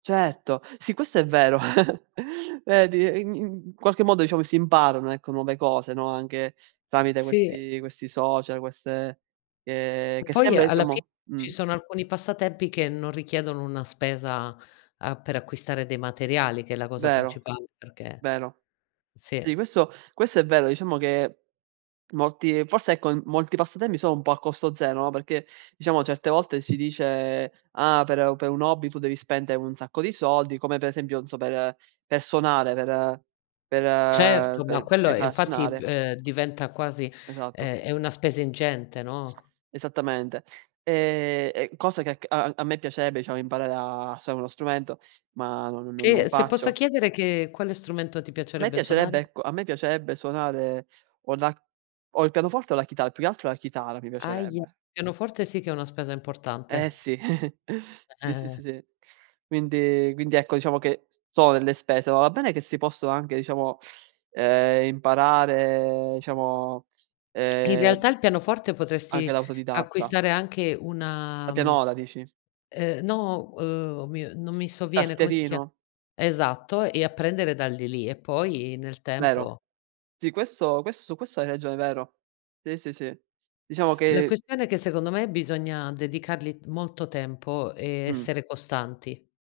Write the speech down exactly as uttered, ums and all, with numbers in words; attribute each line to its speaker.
Speaker 1: Certo, sì questo è vero. Vedi? I in qualche modo diciamo si imparano, ecco, nuove cose, no? Anche tramite
Speaker 2: Sì.
Speaker 1: questi questi social, queste che
Speaker 2: E
Speaker 1: che
Speaker 2: poi
Speaker 1: sembra
Speaker 2: alla fi
Speaker 1: diciamo
Speaker 2: ci
Speaker 1: mh.
Speaker 2: sono alcuni passatempi che non richiedono una spesa, ehm, per acquistare dei materiali che è la cosa
Speaker 1: Vero,
Speaker 2: principale perché
Speaker 1: vero.
Speaker 2: sì
Speaker 1: Sì
Speaker 2: eh!
Speaker 1: questo questo è vero, diciamo che molti forse ecco, m molti passatempi sono un po' a costo zero, no? Perché diciamo certe volte si dice: "Ah per per un hobby tu devi spendere un sacco di soldi", come per esempio non so per per suonare, per per
Speaker 2: Certo, ma
Speaker 1: ve e
Speaker 2: quello e
Speaker 1: nda a
Speaker 2: infatti,
Speaker 1: suonare.
Speaker 2: ehm, diventa quasi
Speaker 1: Esatto.
Speaker 2: ehm, è una spesa ingente, no?
Speaker 1: Esattamente. Ehm, e cosa che è acc a a me piacerebbe, diciamo, imparare a suonare uno strumento, ma no no no non
Speaker 2: Che se posso
Speaker 1: faccio.
Speaker 2: chiedere che quale strumento ti
Speaker 1: A me
Speaker 2: piacerebbe
Speaker 1: piacerebbe
Speaker 2: suonare?
Speaker 1: ecco, a me piacerebbe suonare o la o il pianoforte o la chitaa, più che altro la chitarra mi
Speaker 2: Ahia.
Speaker 1: piacerebbe.
Speaker 2: Pianoforte sì che è una spesa
Speaker 1: Eh
Speaker 2: importante.
Speaker 1: sì,
Speaker 2: Eh eh
Speaker 1: sì, sì, sì,
Speaker 2: eh.
Speaker 1: sì. Quindi quindi ecco, diciamo che sono delle spese, ma va bene che si possono anche diciamo, ehm, imparare, diciamo,
Speaker 2: In
Speaker 1: ehm
Speaker 2: realtà il pianoforte
Speaker 1: anche
Speaker 2: potresti
Speaker 1: da autodidatta.
Speaker 2: acquistare anche
Speaker 1: La
Speaker 2: una, mhmm,
Speaker 1: pianola dici?
Speaker 2: ehm, no, ehm, o mio non mi sovviene, come si chia
Speaker 1: Tascherino?
Speaker 2: esatto, e apprendere da lì lì, e poi nel
Speaker 1: Vero.
Speaker 2: tempo
Speaker 1: Sì, questo questo su questo hai ragione, vero. Sì, sì, sì. Diciamo
Speaker 2: La
Speaker 1: che
Speaker 2: questione è che secondo me bisogna dedicargli molto tempo e
Speaker 1: Mh.
Speaker 2: essere costanti.